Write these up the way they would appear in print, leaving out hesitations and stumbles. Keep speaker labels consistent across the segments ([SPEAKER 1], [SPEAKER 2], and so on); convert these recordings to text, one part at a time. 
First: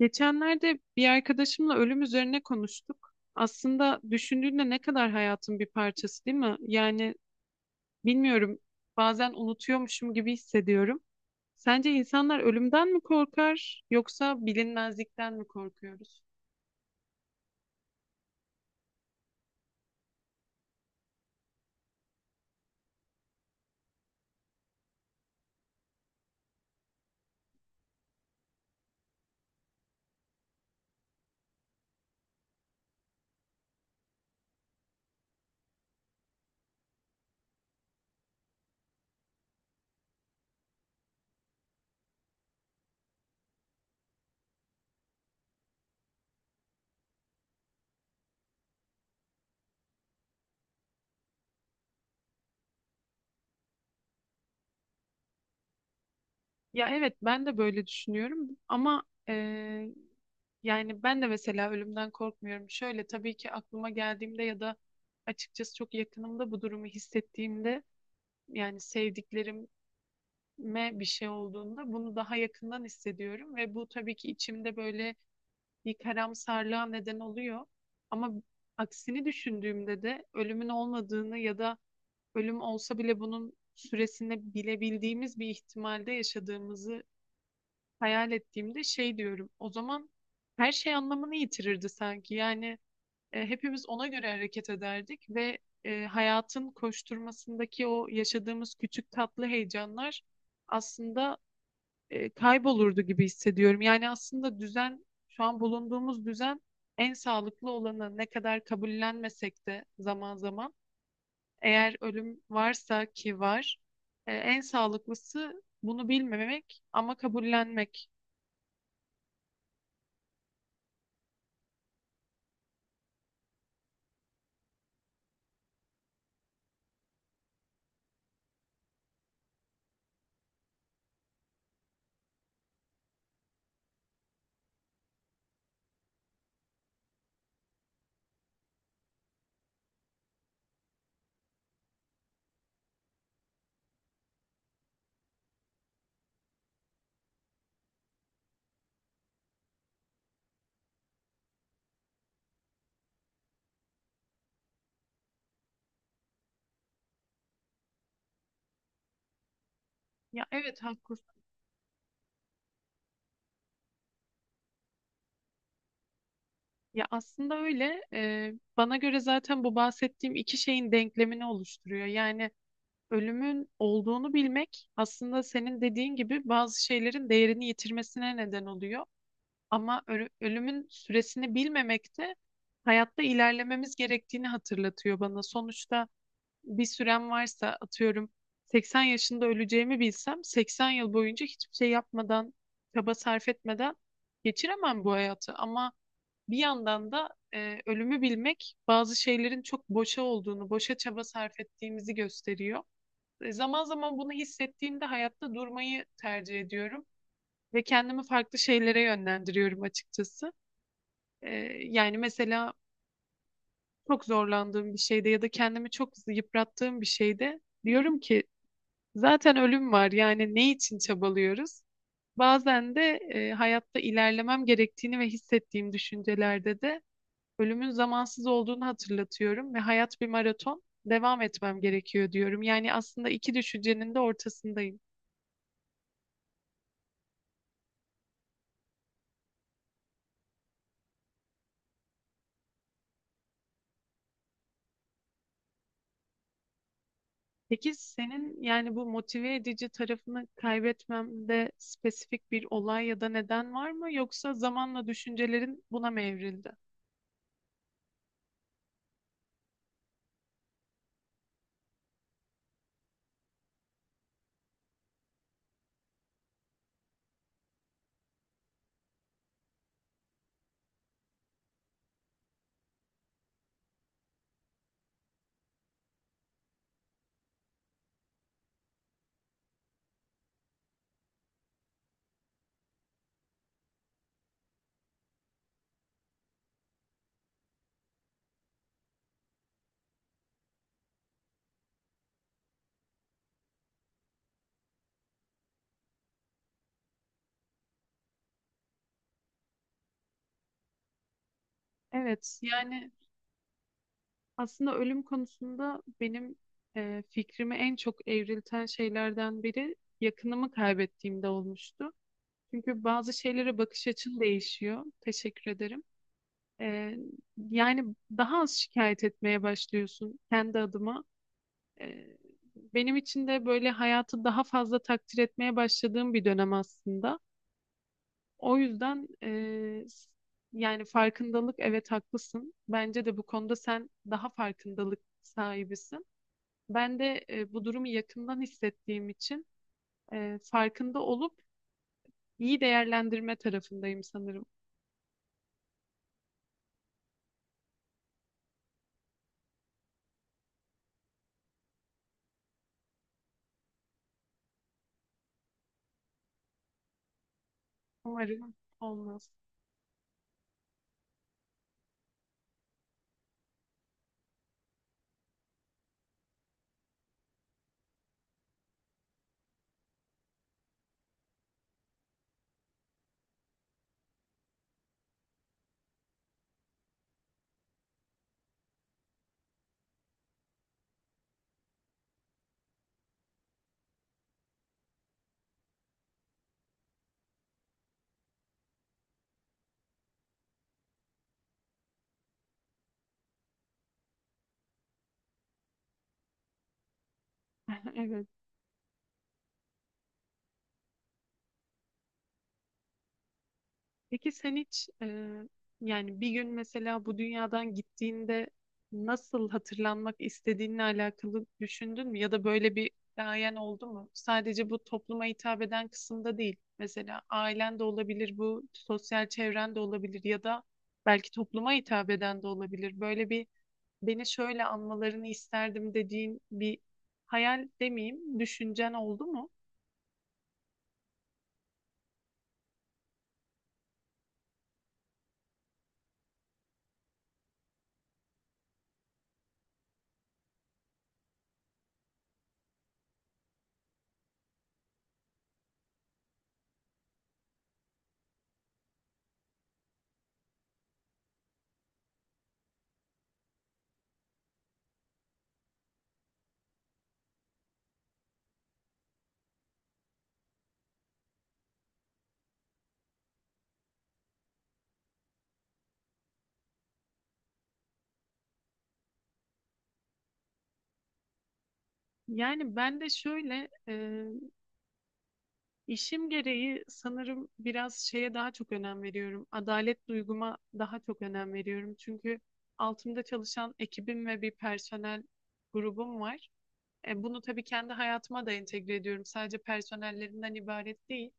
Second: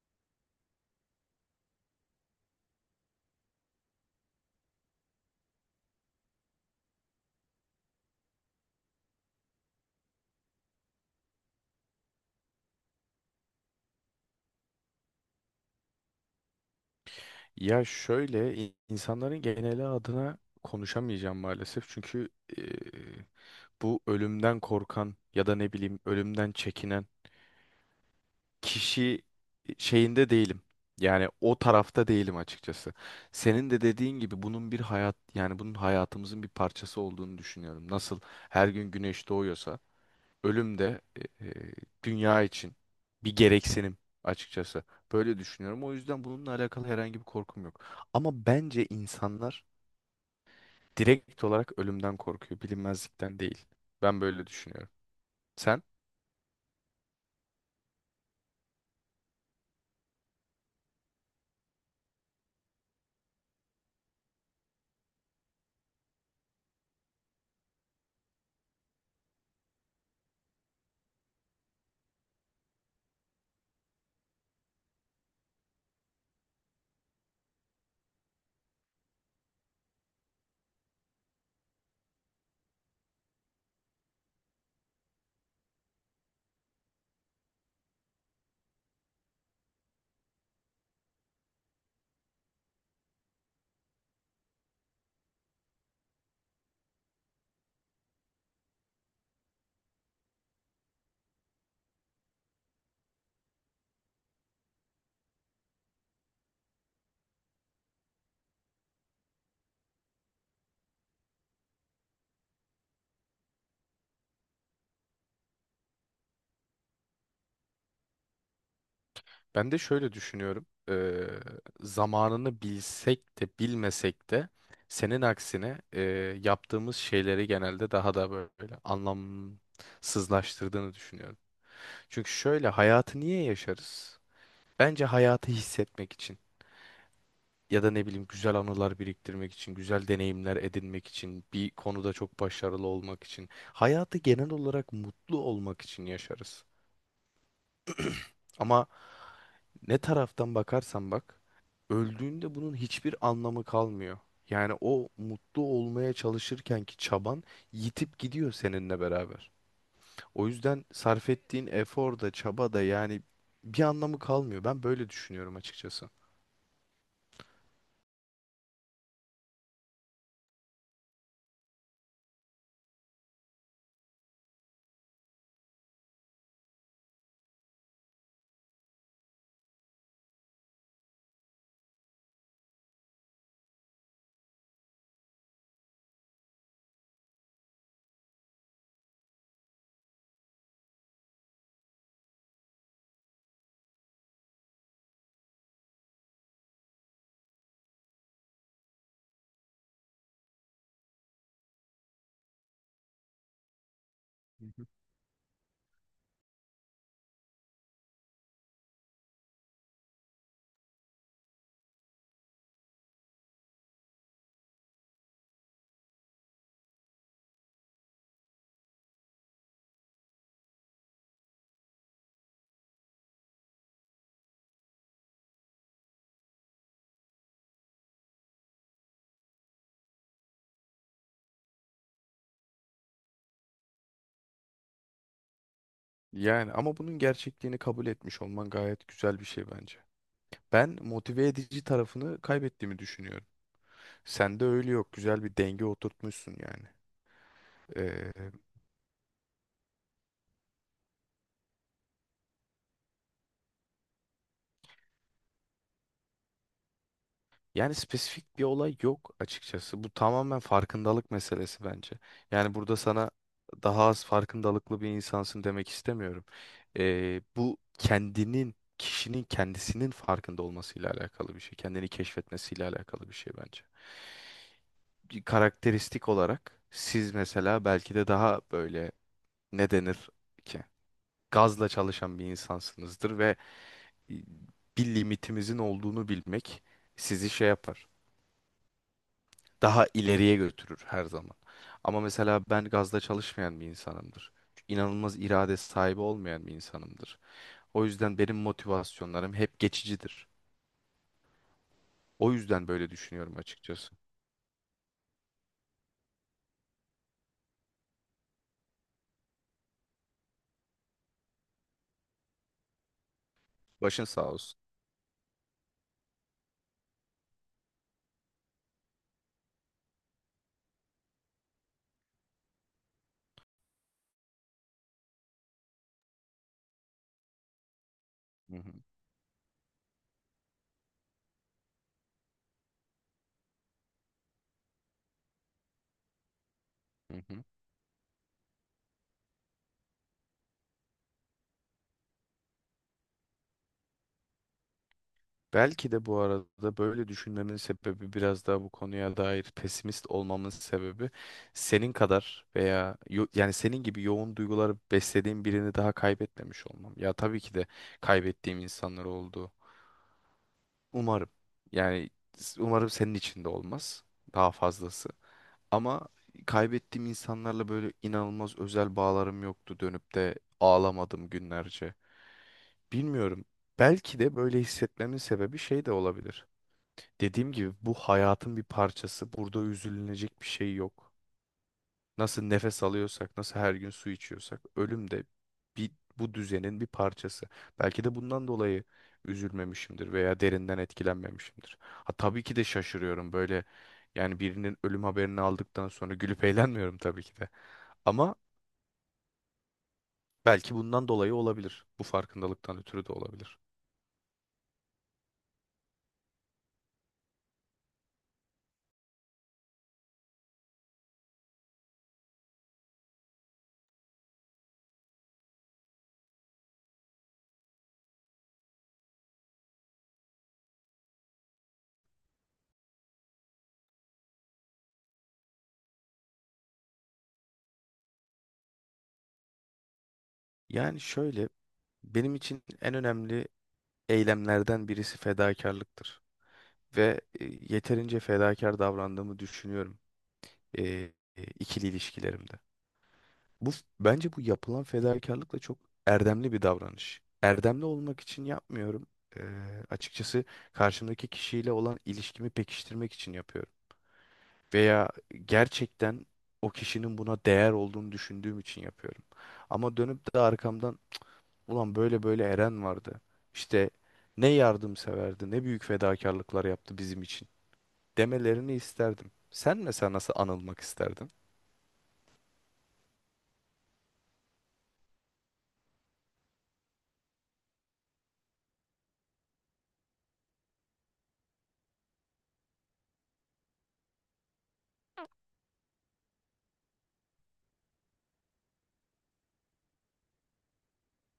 [SPEAKER 1] Geçenlerde bir arkadaşımla ölüm üzerine konuştuk. Aslında düşündüğünde ne kadar hayatın bir parçası, değil mi? Yani bilmiyorum, bazen unutuyormuşum gibi hissediyorum. Sence insanlar ölümden mi korkar yoksa bilinmezlikten mi korkuyoruz?
[SPEAKER 2] Ya şöyle insanların geneli adına konuşamayacağım maalesef. Çünkü e, bu ölümden korkan ya da ne bileyim ölümden çekinen kişi şeyinde değilim. Yani o tarafta değilim açıkçası. Senin de dediğin gibi bunun bir hayat yani bunun hayatımızın bir parçası olduğunu düşünüyorum. Nasıl her gün güneş doğuyorsa ölüm de e, e, dünya için bir gereksinim açıkçası. Böyle düşünüyorum. O yüzden bununla alakalı herhangi bir korkum yok. Ama bence insanlar direkt olarak ölümden korkuyor, bilinmezlikten değil. Ben böyle düşünüyorum. Sen?
[SPEAKER 1] Ya evet, ben de böyle düşünüyorum ama eee, yani ben de mesela ölümden korkmuyorum. Şöyle tabii ki aklıma geldiğimde ya da açıkçası çok yakınımda bu durumu hissettiğimde yani sevdiklerim me bir şey olduğunda bunu daha yakından hissediyorum ve bu tabii ki içimde böyle bir karamsarlığa neden oluyor. Ama aksini düşündüğümde de ölümün olmadığını ya da ölüm olsa bile bunun süresini bilebildiğimiz bir ihtimalde yaşadığımızı hayal ettiğimde şey diyorum. O zaman her şey anlamını yitirirdi sanki. Yani hepimiz ona göre hareket ederdik ve hayatın koşturmasındaki o yaşadığımız küçük tatlı heyecanlar aslında kaybolurdu gibi hissediyorum. Yani aslında düzen, şu an bulunduğumuz düzen en sağlıklı olanı ne kadar kabullenmesek de zaman zaman eğer ölüm varsa ki var, en sağlıklısı bunu bilmemek ama kabullenmek.
[SPEAKER 2] Ben de şöyle düşünüyorum. Zamanını bilsek de bilmesek de senin aksine yaptığımız şeyleri genelde daha da böyle anlamsızlaştırdığını düşünüyorum. Çünkü şöyle hayatı niye yaşarız? Bence hayatı hissetmek için ya da ne bileyim güzel anılar biriktirmek için, güzel deneyimler edinmek için, bir konuda çok başarılı olmak için, hayatı genel olarak mutlu olmak için yaşarız. Ama ne taraftan bakarsan bak, öldüğünde bunun hiçbir anlamı kalmıyor. Yani o mutlu olmaya çalışırken ki çaban yitip gidiyor seninle beraber.
[SPEAKER 1] Ya
[SPEAKER 2] O
[SPEAKER 1] evet
[SPEAKER 2] yüzden sarf
[SPEAKER 1] haklısın.
[SPEAKER 2] ettiğin efor da çaba da yani bir anlamı kalmıyor. Ben böyle düşünüyorum açıkçası.
[SPEAKER 1] Ya aslında öyle. Bana göre zaten bu bahsettiğim iki şeyin denklemini oluşturuyor. Yani ölümün olduğunu bilmek aslında senin dediğin gibi bazı şeylerin değerini yitirmesine neden oluyor. Ama ölümün süresini bilmemek de hayatta ilerlememiz gerektiğini hatırlatıyor bana. Sonuçta bir sürem varsa atıyorum 80 yaşında öleceğimi bilsem 80 yıl boyunca hiçbir şey yapmadan, çaba sarf etmeden geçiremem bu hayatı. Ama bir yandan da ölümü bilmek bazı şeylerin çok boşa olduğunu, boşa çaba sarf ettiğimizi gösteriyor. Zaman zaman bunu hissettiğimde hayatta durmayı tercih ediyorum ve kendimi farklı şeylere yönlendiriyorum açıkçası. Ee, Yani mesela çok zorlandığım bir şeyde ya da kendimi çok yıprattığım bir şeyde diyorum ki zaten ölüm var yani ne için çabalıyoruz? Bazen de hayatta ilerlemem gerektiğini ve hissettiğim düşüncelerde de ölümün zamansız olduğunu hatırlatıyorum ve hayat bir maraton devam etmem gerekiyor diyorum. Yani aslında iki düşüncenin de ortasındayım.
[SPEAKER 2] Yani ama bunun gerçekliğini kabul etmiş olman gayet güzel bir şey bence. Ben motive edici tarafını kaybettiğimi düşünüyorum. Sende öyle yok. Güzel bir denge oturtmuşsun yani.
[SPEAKER 1] Peki
[SPEAKER 2] Ee,
[SPEAKER 1] senin yani bu motive edici tarafını kaybetmemde spesifik bir olay ya da neden var mı? Yoksa zamanla düşüncelerin buna mı evrildi?
[SPEAKER 2] Yani spesifik bir olay yok açıkçası. Bu tamamen farkındalık meselesi bence. Yani burada sana daha az farkındalıklı bir insansın demek istemiyorum. Bu kendinin, kişinin kendisinin farkında olmasıyla alakalı bir şey. Kendini keşfetmesiyle alakalı bir şey bence. Bir karakteristik olarak siz mesela belki de daha böyle ne denir ki gazla çalışan bir insansınızdır ve bir limitimizin olduğunu bilmek sizi şey yapar. Daha ileriye götürür her zaman. Ama mesela ben gazla çalışmayan bir insanımdır. İnanılmaz irade sahibi olmayan bir insanımdır. O yüzden benim motivasyonlarım hep geçicidir. O
[SPEAKER 1] Evet,
[SPEAKER 2] yüzden böyle
[SPEAKER 1] yani
[SPEAKER 2] düşünüyorum açıkçası.
[SPEAKER 1] aslında ölüm konusunda benim fikrimi en çok evrilten şeylerden biri yakınımı kaybettiğimde olmuştu. Çünkü bazı şeylere bakış
[SPEAKER 2] Başın
[SPEAKER 1] açın
[SPEAKER 2] sağ olsun.
[SPEAKER 1] değişiyor. Teşekkür ederim. E, Yani daha az şikayet etmeye başlıyorsun kendi adıma. Ee, Benim için de böyle hayatı daha fazla takdir etmeye başladığım bir dönem aslında.
[SPEAKER 2] Hı
[SPEAKER 1] O
[SPEAKER 2] hı.
[SPEAKER 1] yüzden yani farkındalık evet haklısın. Bence de bu konuda sen daha farkındalık sahibisin. Ben
[SPEAKER 2] Hı
[SPEAKER 1] de
[SPEAKER 2] hı.
[SPEAKER 1] bu durumu yakından hissettiğim için farkında olup iyi değerlendirme tarafındayım sanırım.
[SPEAKER 2] Belki de bu arada böyle düşünmemin sebebi biraz daha bu konuya dair pesimist olmamın sebebi senin kadar veya yani senin gibi yoğun duyguları beslediğim birini daha kaybetmemiş olmam. Ya tabii ki de
[SPEAKER 1] Umarım
[SPEAKER 2] kaybettiğim insanlar
[SPEAKER 1] olmaz.
[SPEAKER 2] oldu. Umarım. Yani umarım senin için de olmaz daha fazlası. Ama kaybettiğim insanlarla böyle inanılmaz özel bağlarım yoktu dönüp de ağlamadım günlerce. Bilmiyorum. Belki de böyle hissetmemin sebebi şey de olabilir. Dediğim gibi bu hayatın bir parçası. Burada üzülünecek bir şey yok. Nasıl nefes alıyorsak, nasıl her gün su içiyorsak, ölüm de bir, bu düzenin bir parçası. Belki de bundan dolayı üzülmemişimdir veya derinden etkilenmemişimdir. Ha tabii ki de şaşırıyorum böyle. Yani birinin ölüm haberini aldıktan sonra gülüp eğlenmiyorum tabii ki de.
[SPEAKER 1] Evet.
[SPEAKER 2] Ama belki bundan dolayı olabilir. Bu farkındalıktan ötürü de olabilir.
[SPEAKER 1] Peki sen hiç yani bir gün mesela bu dünyadan gittiğinde nasıl hatırlanmak istediğinle alakalı düşündün mü? Ya da böyle bir gayen oldu mu? Sadece bu topluma hitap eden kısımda değil. Mesela ailen de olabilir, bu sosyal çevren de olabilir ya da belki topluma hitap eden de olabilir. Böyle bir beni şöyle anmalarını isterdim dediğin bir hayal demeyeyim, düşüncen oldu mu?
[SPEAKER 2] Yani şöyle, benim için en önemli eylemlerden birisi fedakarlıktır. Ve yeterince fedakar davrandığımı düşünüyorum e, ikili ilişkilerimde. Bu bence bu yapılan fedakarlık da çok erdemli bir davranış. Erdemli olmak için yapmıyorum. E, Açıkçası karşımdaki kişiyle olan ilişkimi pekiştirmek için yapıyorum. Veya gerçekten o kişinin buna değer olduğunu düşündüğüm için yapıyorum. Ama dönüp de arkamdan ulan böyle böyle Eren vardı. İşte ne yardımseverdi, ne büyük fedakarlıklar yaptı bizim için demelerini isterdim. Sen mesela nasıl anılmak isterdin?
[SPEAKER 1] Yani ben de şöyle, İşim gereği sanırım biraz şeye daha çok önem veriyorum. Adalet duyguma daha çok önem veriyorum. Çünkü altımda çalışan ekibim ve bir personel grubum var. Bunu tabii kendi hayatıma da entegre ediyorum. Sadece personellerinden ibaret değil.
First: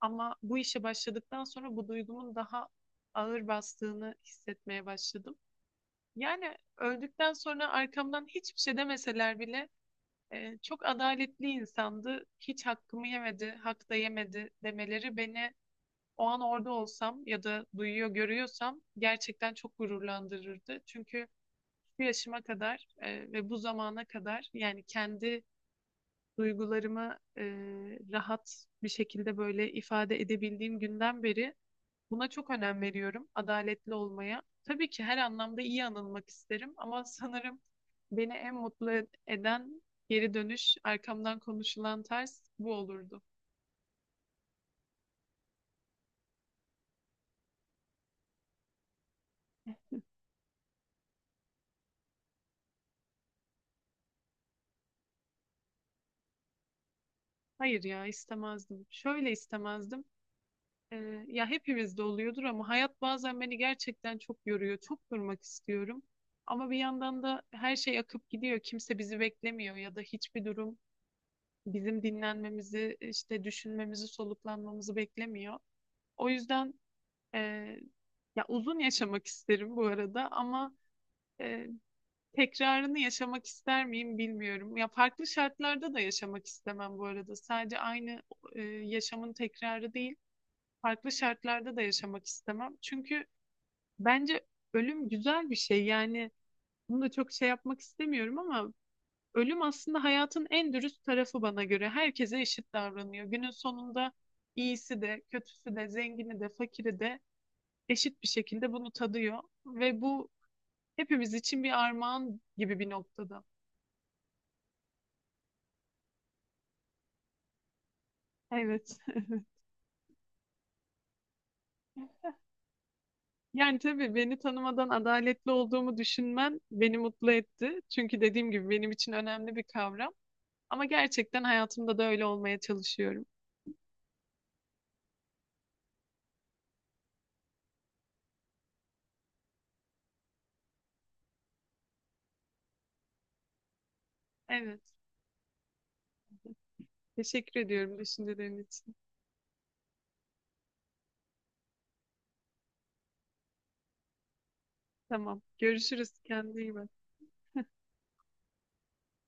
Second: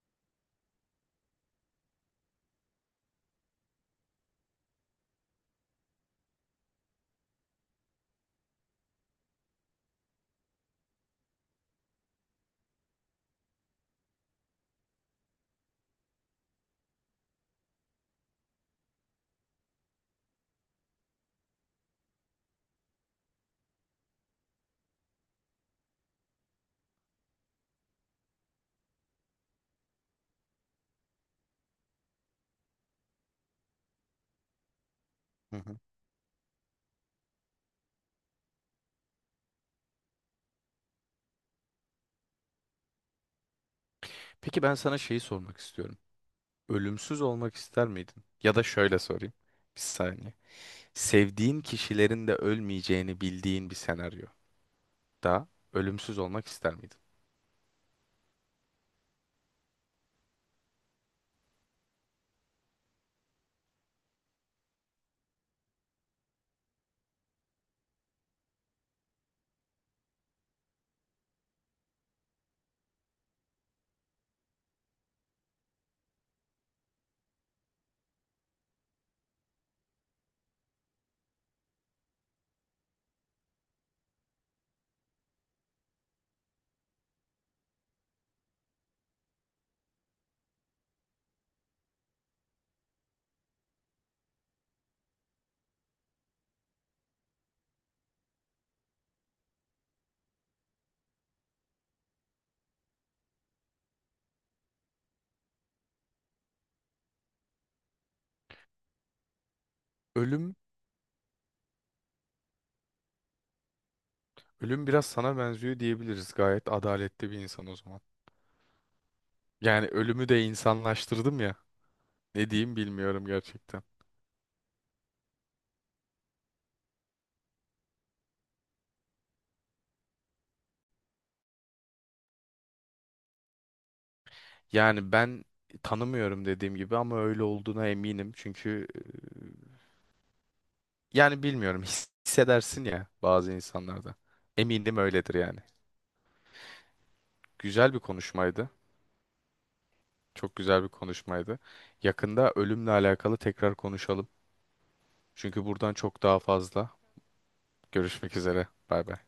[SPEAKER 1] Ama bu işe başladıktan sonra bu duygumun daha ağır bastığını hissetmeye başladım. Yani öldükten sonra arkamdan hiçbir şey demeseler bile çok adaletli insandı. Hiç hakkımı yemedi, hak da yemedi demeleri beni o an orada olsam ya da duyuyor görüyorsam gerçekten çok gururlandırırdı. Çünkü bu yaşıma kadar ve bu zamana kadar yani kendi duygularımı rahat bir şekilde böyle ifade edebildiğim günden beri buna çok önem veriyorum, adaletli olmaya. Tabii ki her
[SPEAKER 2] Hı
[SPEAKER 1] anlamda
[SPEAKER 2] hı.
[SPEAKER 1] iyi anılmak isterim ama sanırım beni en mutlu eden geri dönüş, arkamdan konuşulan ters bu olurdu.
[SPEAKER 2] Peki ben sana şeyi sormak istiyorum. Ölümsüz olmak ister miydin? Ya da şöyle sorayım. Bir saniye. Sevdiğin kişilerin de ölmeyeceğini bildiğin bir senaryo. Da ölümsüz olmak ister miydin?
[SPEAKER 1] Hayır ya istemezdim. Şöyle istemezdim. Ya hepimizde oluyordur ama hayat bazen beni gerçekten çok yoruyor. Çok durmak istiyorum. Ama bir yandan da her şey akıp gidiyor. Kimse bizi beklemiyor ya da hiçbir durum bizim dinlenmemizi, işte düşünmemizi, soluklanmamızı beklemiyor. O yüzden Ee, ya uzun yaşamak isterim bu arada ama e, tekrarını yaşamak ister miyim bilmiyorum. Ya farklı şartlarda da yaşamak istemem bu arada. Sadece aynı yaşamın tekrarı değil, farklı şartlarda da yaşamak istemem. Çünkü bence ölüm güzel bir şey. Yani bunu da çok şey yapmak istemiyorum ama ölüm aslında hayatın en dürüst tarafı bana göre. Herkese eşit davranıyor. Günün sonunda iyisi de, kötüsü de, zengini de, fakiri de eşit bir şekilde bunu tadıyor ve bu
[SPEAKER 2] Ölüm,
[SPEAKER 1] hepimiz için bir armağan gibi bir noktada.
[SPEAKER 2] ölüm biraz sana benziyor diyebiliriz. Gayet adaletli bir insan o zaman.
[SPEAKER 1] Evet.
[SPEAKER 2] Yani ölümü de insanlaştırdım ya. Ne diyeyim bilmiyorum
[SPEAKER 1] Yani
[SPEAKER 2] gerçekten.
[SPEAKER 1] tabii beni tanımadan adaletli olduğumu düşünmen beni mutlu etti. Çünkü dediğim gibi benim için önemli bir kavram. Ama gerçekten hayatımda da öyle olmaya çalışıyorum.
[SPEAKER 2] Yani ben tanımıyorum dediğim gibi ama öyle olduğuna eminim. Çünkü yani bilmiyorum hissedersin ya bazı insanlarda.
[SPEAKER 1] Evet.
[SPEAKER 2] Eminim öyledir yani.
[SPEAKER 1] Teşekkür
[SPEAKER 2] Güzel
[SPEAKER 1] ediyorum
[SPEAKER 2] bir
[SPEAKER 1] düşüncelerin
[SPEAKER 2] konuşmaydı.
[SPEAKER 1] için.
[SPEAKER 2] Çok güzel bir konuşmaydı. Yakında ölümle alakalı tekrar konuşalım.
[SPEAKER 1] Tamam.
[SPEAKER 2] Çünkü buradan
[SPEAKER 1] Görüşürüz.
[SPEAKER 2] çok daha
[SPEAKER 1] Kendine iyi bak.
[SPEAKER 2] fazla. Görüşmek üzere. Bay bay.